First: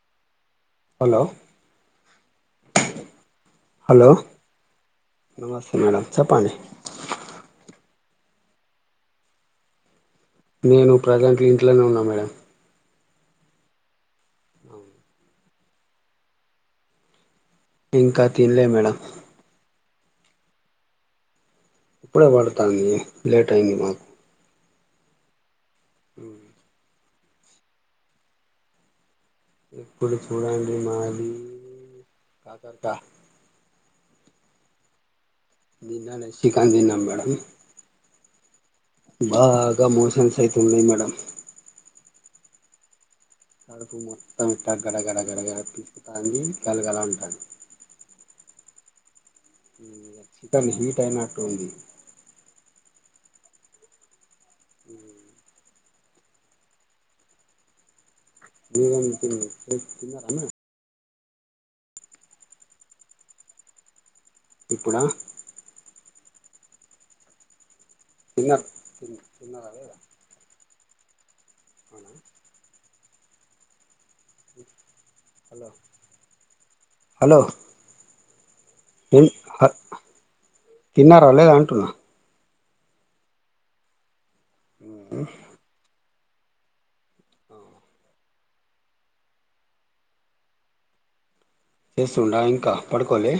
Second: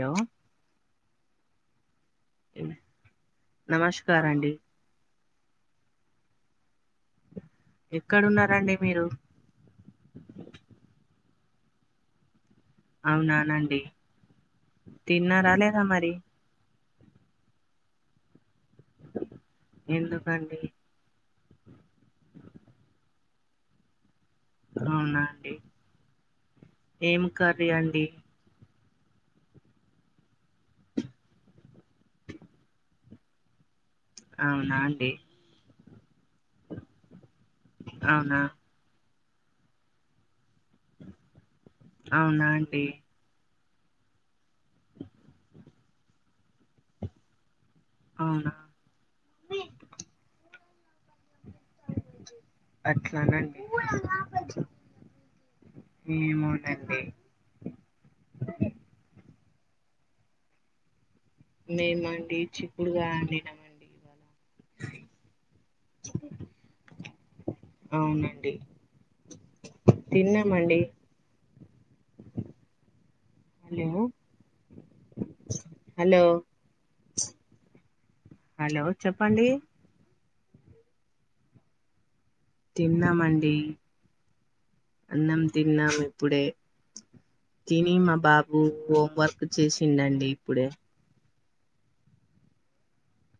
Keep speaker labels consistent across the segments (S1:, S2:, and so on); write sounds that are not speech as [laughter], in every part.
S1: ఏమో
S2: hello hello
S1: నమస్కార్ అండి
S2: నమస్తే మేడం చెప్పండి
S1: ఎక్కడున్నారండి మీరు
S2: నేను ప్రజెంట్ ఇంట్లోనే ఉన్నా మేడం
S1: అవునానండి తిన్నారా లేదా మరి
S2: ఇంకా తినలే మేడం
S1: ఎందుకండి
S2: ఇప్పుడే వండుతాంది లేట్ అయింది మాకు
S1: అవునా అండి
S2: ఊ
S1: ఏం కర్రీ అండి
S2: ఎప్పుడు కూరడండి మాది కాతర్కా
S1: అవునా అండి
S2: నిన్నా శికెన్ దిన్నాం మేడం
S1: అవునా
S2: బాగా మోషన్స్ అవుతున్నాయి మేడం
S1: అవునా అండి
S2: కడుపు మొత్తం ఇట్ట గడగడగడగడ తీప్పుతాంది గలగలా అంటాంది
S1: అవునా
S2: చికెన్ హీట్ అయినట్టు ఉంది
S1: అట్లా నా అండి
S2: ఊ
S1: ఏమో నండి
S2: మీరేం తిన్నారా అన్నం
S1: మేమండి చిక్కుడుకాయ వండిన
S2: ఇప్పుడా తిన్న
S1: అవునండి
S2: తిన్నారా లేదా
S1: తిన్నామండి
S2: అవునా
S1: hello
S2: hello
S1: hello
S2: hello
S1: hello
S2: ఏం
S1: చెప్పండి
S2: ఆ తిన్నారా లేదా అంటున్నా
S1: తిన్నమండి అన్నం తిన్నము ఇ ఇప్పుడే తిని మా బాబు హోం వర్క్ చేసిండండి ఇప్పుడే
S2: లేసుండా ఇంకా పడుకోలే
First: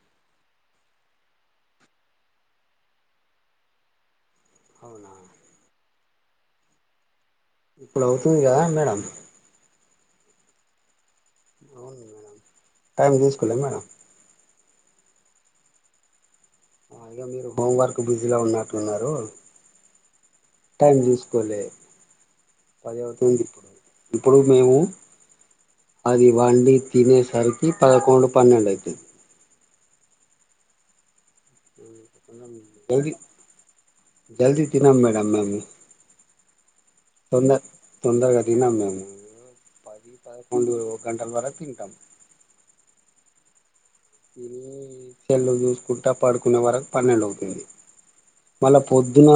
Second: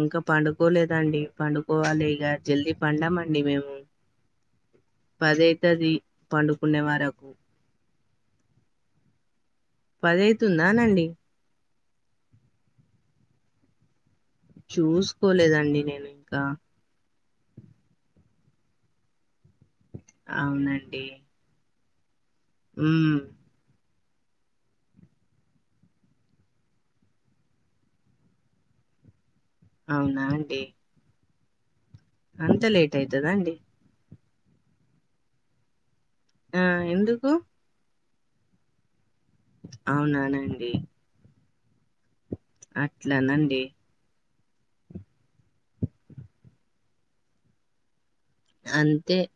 S1: ఇంకా పండుకోలేదండి పండుకోవాలి ఇగ జల్దీ పండమ అండి మేము
S2: అవునా
S1: పదైతది పండుకునే వరకు
S2: ఇప్పుడు అవుతుందిగా మేడం
S1: పదైతుందా నండి
S2: అవును మేడం టైం తీసుకోలే మేడం
S1: చూసుకోలేదండి నేను ఇంకా
S2: ఇగ మీరు హోంవర్క్ బిజీలో ఉన్నట్టున్నారు టైం
S1: అవునండి
S2: చూసు కోలే పది
S1: ఉమ్
S2: అవుతుంది ఇప్పుడు మేము అది వండి తినేసరికి పదకొండు పన్నెండు అవుతది
S1: అవునా అండి అంత లేట్
S2: జదీ
S1: అయితదా అండి
S2: జల్దీ తినం మేడం మేము
S1: ఆ ఎందుకు
S2: తొంద తొందర తినం మేం పది
S1: అవునానండి
S2: పదకొండు గంటల వరకు తింటాం
S1: అట్లానండి
S2: ఇ సెల్లు చూసుకుంటా పడుకునే వరకు పన్నెడు అవుతుంది మళ్ళా
S1: అంతే
S2: పొద్దున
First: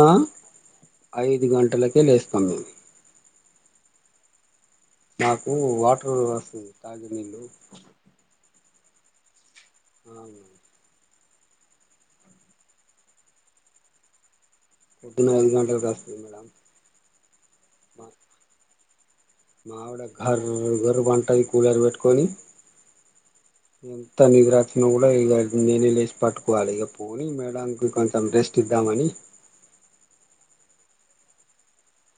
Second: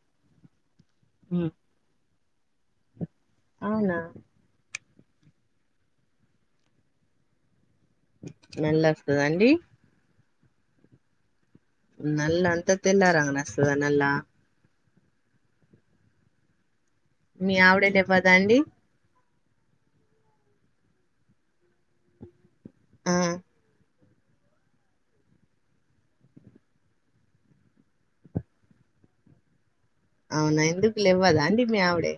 S2: ఐదు
S1: ఉమ్
S2: గంటలకే లేస్తాం మేము
S1: అవునా
S2: నాకు వాటర్ వస్తుంది తాగే నీళ్లు
S1: నల్ల వస్తుదండి
S2: అవును
S1: నల్ అంత తెల్లవారినాక వస్తాది నల్ల
S2: పొద్దున్నే ఐదు గంటలకి వస్తాది మేడం
S1: మీ ఆవిడ
S2: మా
S1: లేవ్వదా అండి
S2: మావిడ కర్రు గుర్ అంటాది కూలర్ పెట్టుకొని
S1: ఆ
S2: ఎంత నిద్రవచ్చి కూడా ఇక నేనే లేచి పట్టుకోవాలి ఇక పోని మేడంకి కొంచెం రెస్ట్ ఇద్దాం అని
S1: అవునా ఎందుకు లెవ్వదా అండి మీ ఆవిడే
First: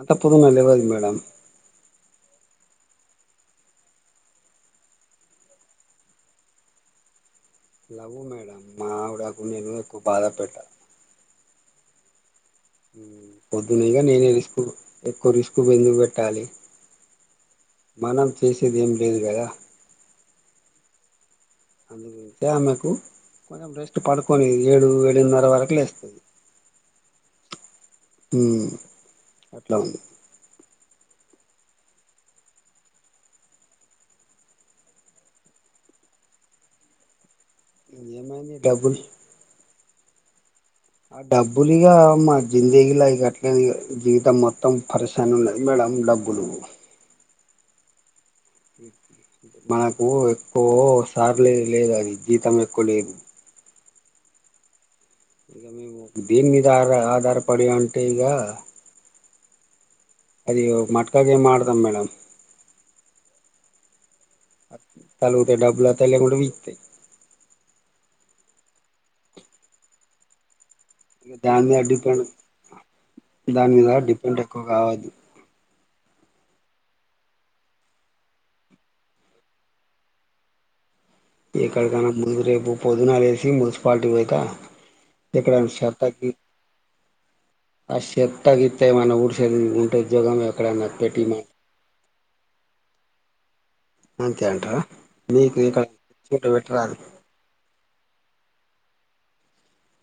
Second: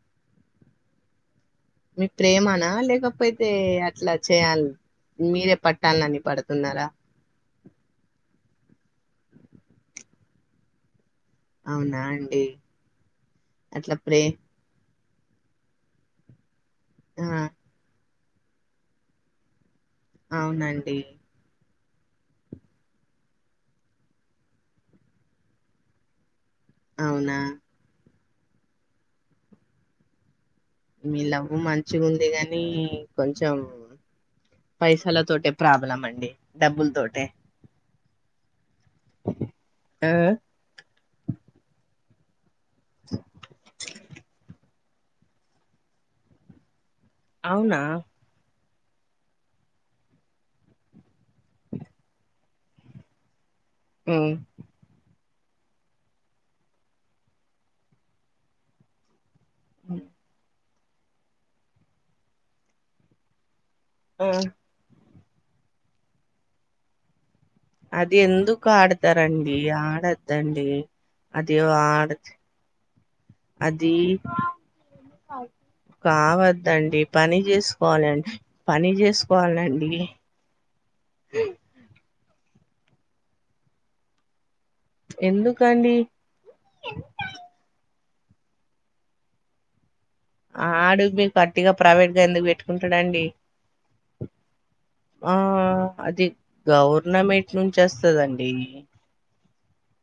S2: అంత పోదునే లేవ్వదు మేడం
S1: మీకు ప్రేమనా లేకపోయితే అట్లా చేయాలి మీరే పట్టాల అని పడుతున్నారా
S2: లవ్వు మేడం మా ఆవిడకు నేను ఎక్కువ బాధ పెట్టా
S1: అవునా అండి అట్లా
S2: పొద్దునీగా
S1: ప్రే
S2: నేనే రిస్క్ ఎక్కువ రిస్క్ ఎందుకు పెట్టాలి
S1: ఆ
S2: మనం చేసేది ఏం లేదు కదా
S1: అవునండి
S2: అందుకే ఆమెకు కొంచెం రెస్ట్ పడుకొని ఏడు ఏడున్నర్ర వరకులేస్
S1: అవునా
S2: ఉ అట్లా ఉంది
S1: మీ లవ్వు మంచిగా ఉంది కాని కొంచెం పైసల తోటే ప్రాబ్లం అండి డబ్బుల తోటే
S2: ఏమైంది డబ్బులు
S1: ఆ
S2: ఆ డబ్బులుగా మా జిందేగిలా ఇక అట్ల జీవితం మొత్తం మొత్తం పరేసాని ఉన్నది మేడం డబ్బులు
S1: అవునా
S2: మాకు ఎక్కువ సార్లు లే లేదుఅది జీతం ఎక్కువ లేదు
S1: హ
S2: ఇగ మేము దీని మీద ఆ అరా ఆధారపడి అంటే ఇగ
S1: అ
S2: అది మట్కా గేం ఆడదాం మేడం
S1: ఆ
S2: కలుగుతే డబ్బులు వత్తాయ్ లేకుంటే పీకుతయ్
S1: అది ఎందుకు ఆడతారండి ఆడద్దండి
S2: ఇగ
S1: అదో
S2: దాని మీద
S1: ఆడు
S2: డిపెండ్ దాని మీద
S1: అది
S2: డిపెండ్ ఎక్కువ కావద్దు
S1: కావద్దండి పని జేసుకోవాలం పని జేసుకోవాలండి
S2: ఎక్కడికైనా ముగు రేపు పొద్దునాలేసి మున్సిపాలిటీ పోయిక ఇక్కడ ఏమన్నా
S1: ఎందుకండి
S2: చెత్త గి ఆ చెత్త గిత్త ఏమైనా వుడ్సేది ట జాగ
S1: ఆడు మీకు గట్టిగా ప్రైవేట్గా ఎందుకు పెట్టుకుంటాడండి
S2: అంతే అంటారా
S1: ఆ
S2: మీకు ఇక్కడ
S1: అది
S2: తెలిసుంటే పెట్టరాదు
S1: గవర్నమెంట్ నుంచి వస్తదండి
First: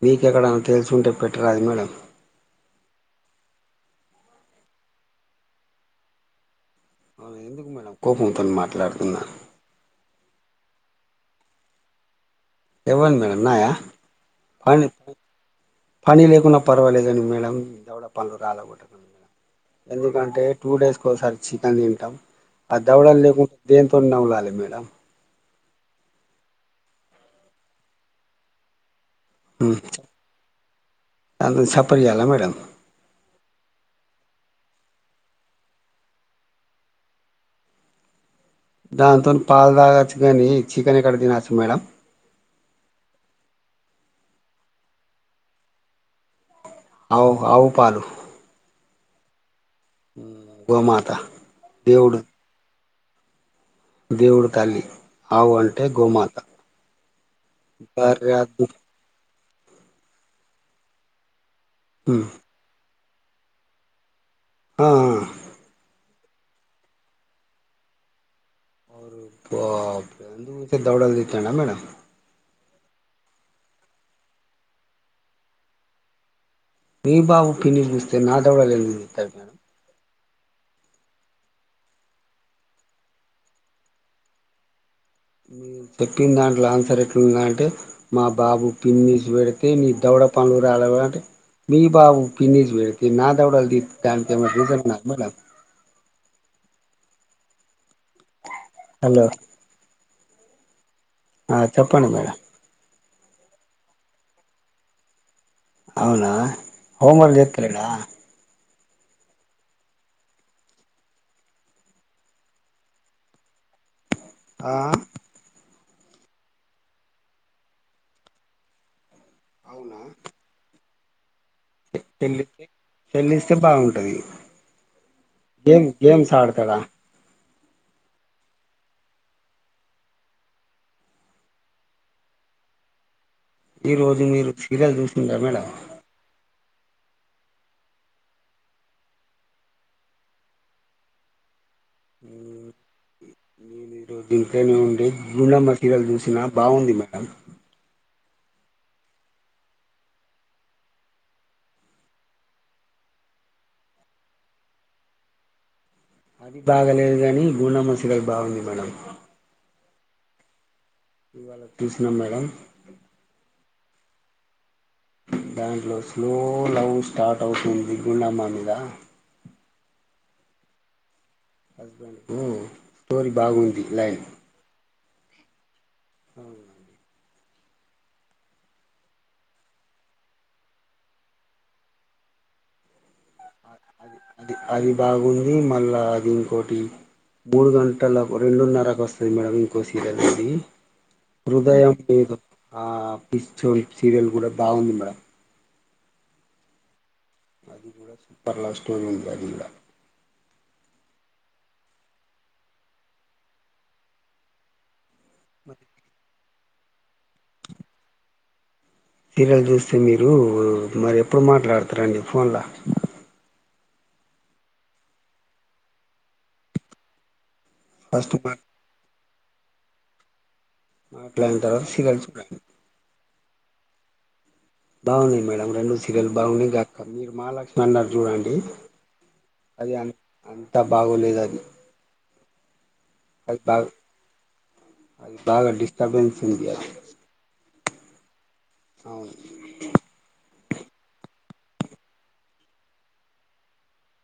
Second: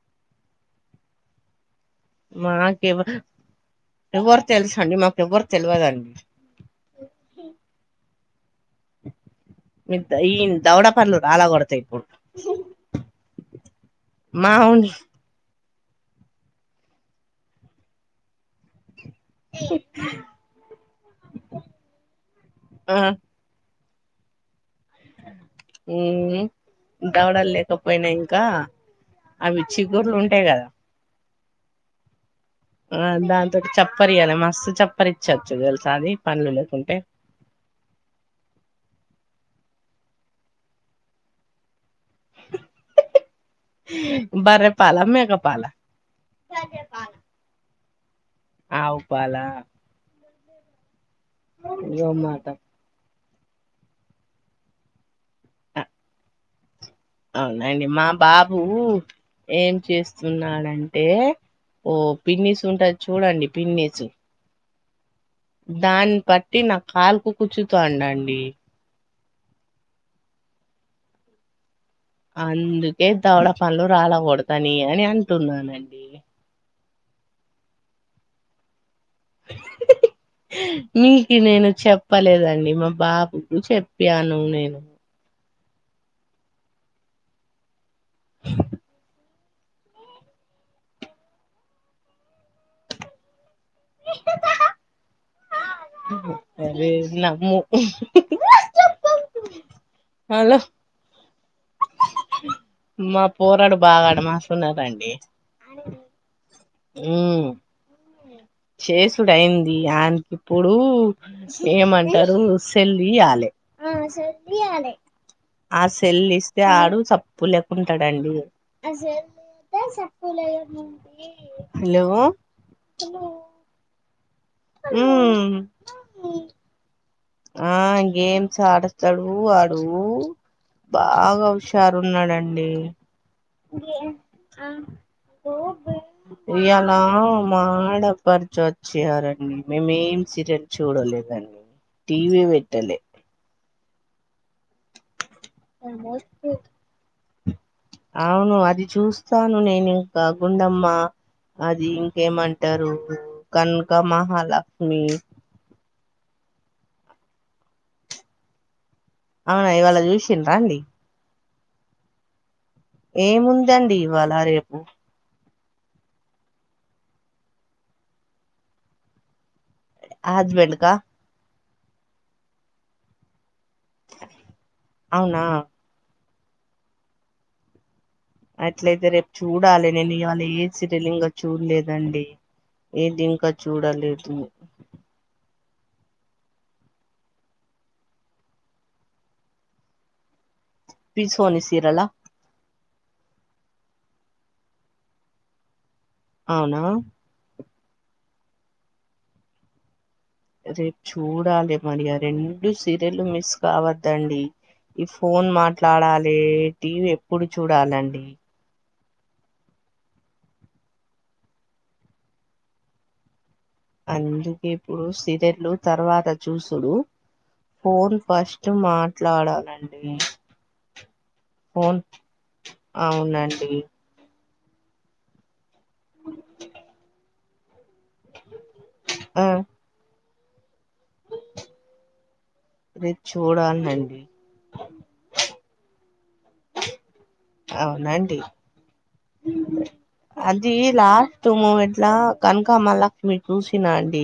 S2: మీకు అక్కడ తెలుసు ఉంటే పెట్టరాదు మేడం
S1: మాకెవ ఎవ్వరు తెలుస అండి మాకు ఎవరు తెల్వదండి
S2: అవును ఎందుకు మేడం కోపంతో మాట్లాడుతున్నా
S1: మీ ఈ దవడపండ్లు రాల కొడతాయి ఇప్పుడు
S2: ఎవన్ ఉన్నాయా ప
S1: మావుని
S2: పని లేకుం పర్వాలేదని మేడం ఇంత కూడా దవడ పండ్లు రాల కొట్ట ఎందుకంటే టూ డేస్ కోసారి చికెన్ తింటాం అ
S1: ఆ
S2: దవడ లేకుం దేంతో నవ్వాలి మేడం
S1: ఉ దవడలు లేకపోయినా ఇంకా అవి చిగుర్లు ఉంటయి కదా
S2: అందుకు చప్పరియాల మేడం
S1: ఆ దాంతో చప్పరియాలి మస్తు చప్పరి ఇచ్చచ్చు తెలుస అది పనులు లేకుంటే
S2: దానితోని పాలు తాగచ్చు కానీ చికెన్ ఎక్కడ తినచ్చు మేడం
S1: బర్రె పాల మేక పాల
S2: అవు అవు పాలు
S1: ఆవు పాల
S2: గోమాత దేవుడు
S1: గోమాత
S2: దేవుడు తల్లి ఆవు అంటే గోమాత
S1: అవునండి మా
S2: బర్రె
S1: బాబు
S2: అద్దు
S1: ఏం చేస్తున్నాడంటే ఓ
S2: హ్మ్
S1: పిన్నిస్ ఉంటది చూడండి పిన్నిస్
S2: ఆ
S1: దాన్ని బట్టి నా కాలుకు [unintelligible]
S2: [unintelligible]
S1: అందుకే దవడ పలు రాలకూడతానని అంటున్నానండి
S2: మీ బాబు పిని చూస్తే నా దొడాలస్తారు మేడం
S1: మీకు నేను చెప్పలేదండి మా బాబుకు చెప్పాను నేను
S2: మీ చెప్పిన దాంట్లో ఆన్సర్ ఎట్లుందా అంటే మా బాబు పిన్ని [unintelligible] పెడితే దవడ పనులు అంటే మీ బాబు [unintelligible]
S1: అరే [unintelligible]
S2: హలో
S1: హలో
S2: ఆ చెప్పండి మేడం
S1: మా పోరాడు [unintelligible]
S2: అవునా హోమ్ వర్క్
S1: ఉమ్
S2: చేత లేడా
S1: చేసుడు అయింది ఆయకి ఇప్పుడు ఏమంటారు సెల్ ఇయ్యలే
S2: ఆ
S1: ఆ సెల్లు ఇస్తే ఆడు [unintelligible] లేకుంటాడండి [unintelligible] హలో
S2: [unintelligible] ల్లిస్తే సేల్లిస్తే బాగుంటది
S1: ఉ
S2: గేమ్ గేమ్స్ ఆడుతాడ
S1: ఆ గేమ్స్ ఆడతడు ఆడు బాగ హుషారు ఉన్నాడండి
S2: ఈ రోజు మీరు [unintelligible] మేడం
S1: ఇయాల మాడపరిచి ఒచ్చారండి మేమేం సీరియల్ చూడలేదండ్ టీవీ [unintelligible] ట్టలే
S2: నేనిరోజ్ దింట్లనే ఉండి గుండమ్మ సీరేల్ జూశిన బాగుంది మేడం
S1: అవును అది చూస్తాను నేనింక గుండమ్మ అది ఇంకేమంటరు కనక మహాలక్మి
S2: అది బాగలేదు గాని గుండమ సీరియల్ బాగుంది మేడం
S1: ఆ ఇవాళ చూశిండ్ర అండి
S2: ఇవాళ తూసిన మేడం
S1: ఏముందండి ఇవాళ రేపు
S2: దాంట్లో స్లో లవ్ స్టార్ట్ అవుతుంది గుండమ మీద
S1: హస్బెండ్గ
S2: హస్బెండ్కు [unintelligible] బాగుంది లైన్
S1: అ [unintelligible]
S2: అవునండి
S1: అట్లయితే రేప్ చూడాలె నేను ఇయాళ ఏ సిరేల్ ఇంగ చూల్లేదండీ ఏదింక
S2: అది
S1: చూడలేదూ
S2: అది అది బాగుంది మళ్ళా అది ఇంకోటీ మూడు గంటలకు రెండున్నరకు ఒస్తది మేడం ఇంకోసీరెల్ అదీ
S1: పిసోని
S2: హృదయం
S1: సీరలా
S2: ఏదో ఆ పిస్చోరిక్ సీరియల్ గూడ బాగుంది మేడ
S1: అవునా
S2: అది గూడా సూపర్ లవ్ స్టోరీ ఉంది అది గూడా
S1: రేప్ చూడాలె మరీ ఆ రెండు సీరియల్లు మిస్ కావద్దండీ ఈ ఫోన్ మాట్లాడాలే టీవి ఎప్పుడు చూడాలండి
S2: తీరెల్ జూస్తే మీరూ మరి ఎప్పుడు మాట్లాడతరండి ఫోన్ల
S1: అందుకే ఇప్పుడు సీరెల్లు తర్వాత చూస్తురూ ఫోన్
S2: ఫస్ట్ మా
S1: ఫస్టు మాట్లాడాలండీ
S2: అట్లంటరా సీరల్ చూడాలి
S1: అవునండీ
S2: బావుంది మేడం రెండు సీరియల్ బాగున్నీ గాకపోని మీరు మహాలక్ష్మి అన్నారు జూడండీ
S1: ఆ
S2: అది అన్ అంత బాగోలేదది
S1: రెత్
S2: అవి కావు బాగ డిస్టబెన్స్ ఉంది ఇయాల
S1: అవునా అండి
S2: అవును
S1: అదీ లాస్ట్ మూమెంట్లా కనక మాలక్ష్మి చూసిందా అండీ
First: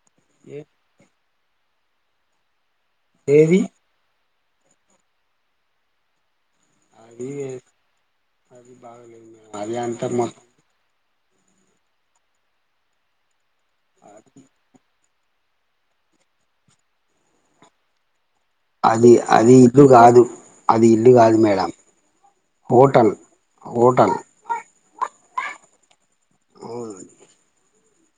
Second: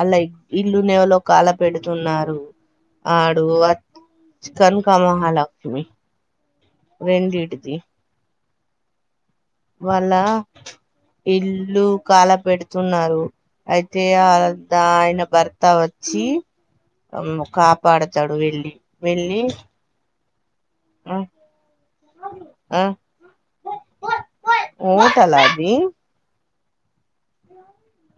S1: అ లైక్
S2: ఏ
S1: ఇల్లు నేలో కాల పెడుతున్నారూ ఆడూ
S2: ఏది
S1: అద్ చ్ కనక మహాలక్ష్మి
S2: అదీయేక్
S1: రెండిటిది
S2: అది బాగా లేద్ మే
S1: వాళ్లా ఇల్లు కాల పెడుతున్నారు అయితే ఆ దా ఆయన బర్త్ త వచ్చీ అమ్ము కాపాడతాడు వెళ్ళి
S2: అది
S1: వెళ్ళి
S2: అదీ ఇప్పుడు గాదు అది ఇల్లు
S1: ఆ
S2: గాదు మేడం హోటల్ హోటల్
S1: హోటలా అదీ
S2: అవున్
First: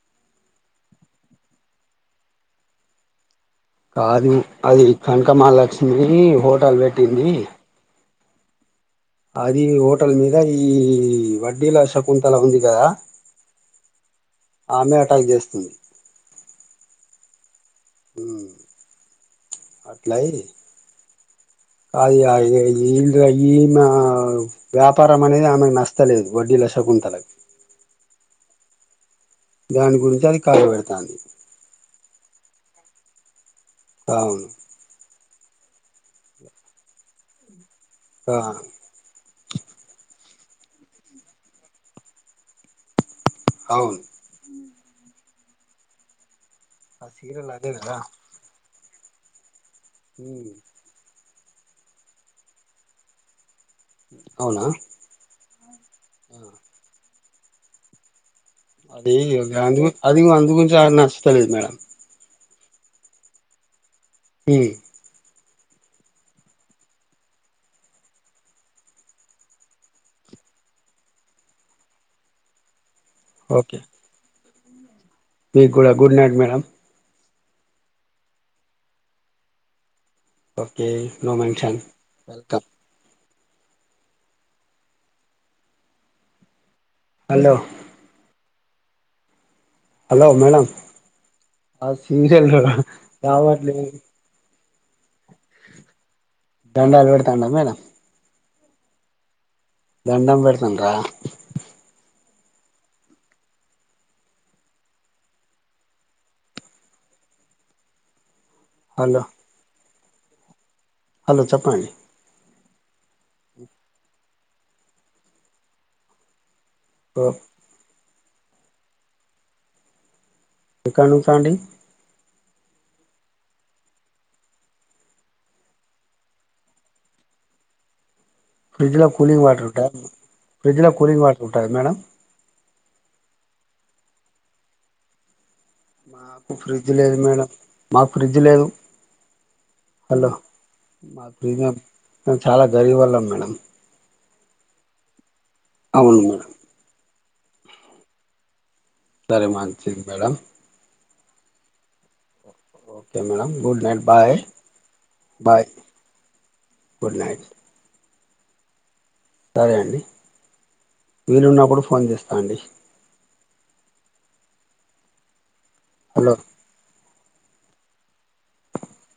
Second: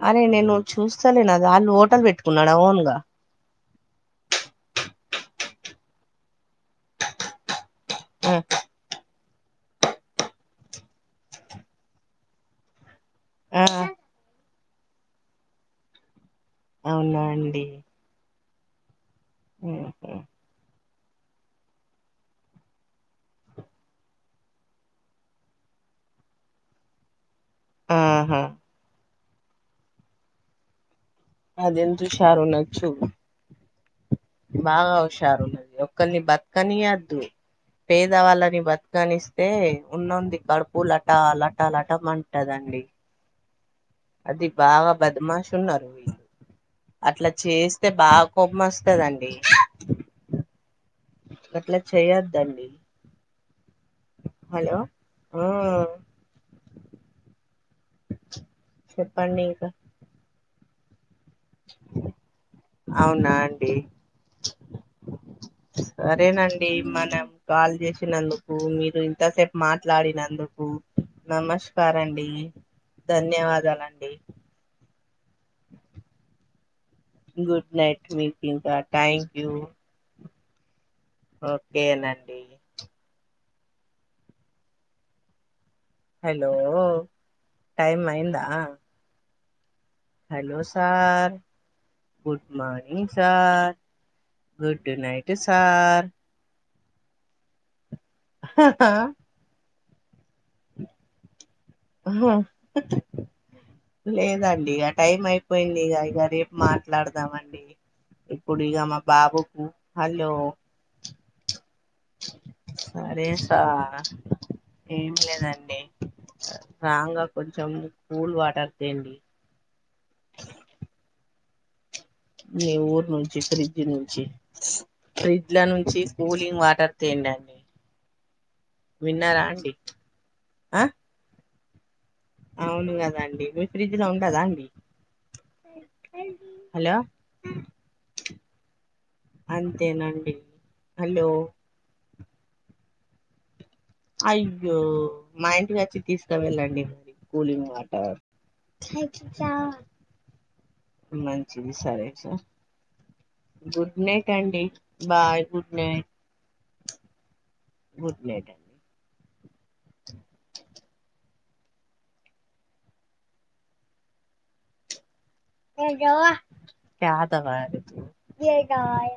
S1: అరే నేను చూస్తలేను అది ఆళ్ళు హోటల్ పెట్టుకున్నాడ ఓన్ గా
S2: కాదూ అది కనకమహాలక్ష్మి హోటల్ పెట్టిందీ.
S1: ఉ
S2: అదీ హోటల్ మీద ఈ వడ్డీల శకుంతల ఉంది గదా
S1: ఊ ఉ
S2: ఆమె అటాక్ చేస్తుంది.
S1: అవునా అండీ
S2: మ్
S1: ఉహు
S2: అట్లయ్ అది కాదులే ఈమ్ర ఈమా వ్యాపారం అనేది ఆమెకి నస్తలేదు వడ్డీల శకుంతలకి
S1: ఆహా
S2: దాని గురించి అది కాలు పెడతాంది.
S1: అదేంతుషార్ ఉన్నచ్చూ
S2: ఆ
S1: బాగా హుషారు ఒకరిని బతకనియద్దు పేద వాళ్ళని బతక కనిస్తే ఉన్ననొనుధి కడుపు లట లట లట అంటదండి
S2: అవును
S1: అది బాగా బద్మాష ఉన్నారు
S2: ఆ
S1: అట్లా
S2: సీరియల్ అదే
S1: చేస్తే
S2: కదా
S1: బాగా కొపం వస్తధండి
S2: ఉం
S1: అట్లా చేయొద్దండి
S2: అవునా
S1: హలో ఆ
S2: అది
S1: చెప్పండి ఇంకా
S2: అది అందు గురించి నచ్చతలేదు మేడం
S1: అవునా అండి
S2: ఈ
S1: సరేనండి మన కాల్ చేసినందుకు మీరు ఇంతసేపు మాట్లాడినందుకు నమస్కార్ అండి ధన్యవాదాలండి
S2: మీ కూడా good night madam
S1: good night meet ఇంకా thank you
S2: okay no mention
S1: ఓకేనండి
S2: వెల్కమ్
S1: హలో
S2: హలో
S1: టైమ్ అయిందా హలో సార్
S2: ఆ
S1: గుడ్
S2: సీరియల్
S1: మార్నింగ్ సార్
S2: రావట్లేదు
S1: గుడ్ నైట్ సార్
S2: దండాలు పెడతాండా మేడం
S1: హా హా
S2: దండం పెడతనరా
S1: ఆహా లేదండి ఆ టైం అయిపోయింది ఇగా ఇగా రేపు మాట్లాడదామండి ఇప్పుడు ఇగా మా
S2: హలో
S1: బాబుకు హలో
S2: హలో చెప్పండి
S1: సరే సార్ ఏమి లేదండి రాంగా కొంచెం కూల్ వాటర్ తెండి
S2: ఎక్కడ నుంచి అండి
S1: మీ ఊర్ నుంచి ఫ్రిడ్జ్ నుంచి ఫ్రిడ్జ్ల నుంచి కూలింగ్ వాటర్ తేండండి
S2: ఫ్రిడ్జ్లో కూలింగ్
S1: విన్నారా
S2: వాటర్
S1: అండి
S2: ఉంటాయా
S1: ఆ
S2: ఫ్రిడ్జ్లో కూలింగ్ వాటర్ ఉంటాయా మేడం
S1: అవును కదండి మీ ఫ్రిడ్జ్ లో ఉండదా అండి
S2: నాకు ఫ్రిడ్జ్
S1: హలో
S2: లేదు మేడం మాకు ఫ్రిడ్జ్ లేదు హలో
S1: అంతేనండి
S2: మా
S1: హలో
S2: ఫ్రిజ్ [unintelligible] చాలా గరీబ్ వాళ్లం మేడం
S1: అయ్యో మా ఇంటికి వచ్చి
S2: అవును
S1: తీసుక
S2: మేడం
S1: వెళ్ళండి అండి కూలింగ్ వాటర్
S2: సరే మంచిది మేడం
S1: మంచిది సరే సరే
S2: okay madam
S1: good night
S2: bye
S1: అండి bye good night
S2: good night
S1: good night
S2: సరే అండి వీలున్నప్పుడు ఫోన్ చేస్తా అండి
S1: ఎ జావా
S2: హలో
S1: క్యా ధాబాయరే తు ఏ దాబాయ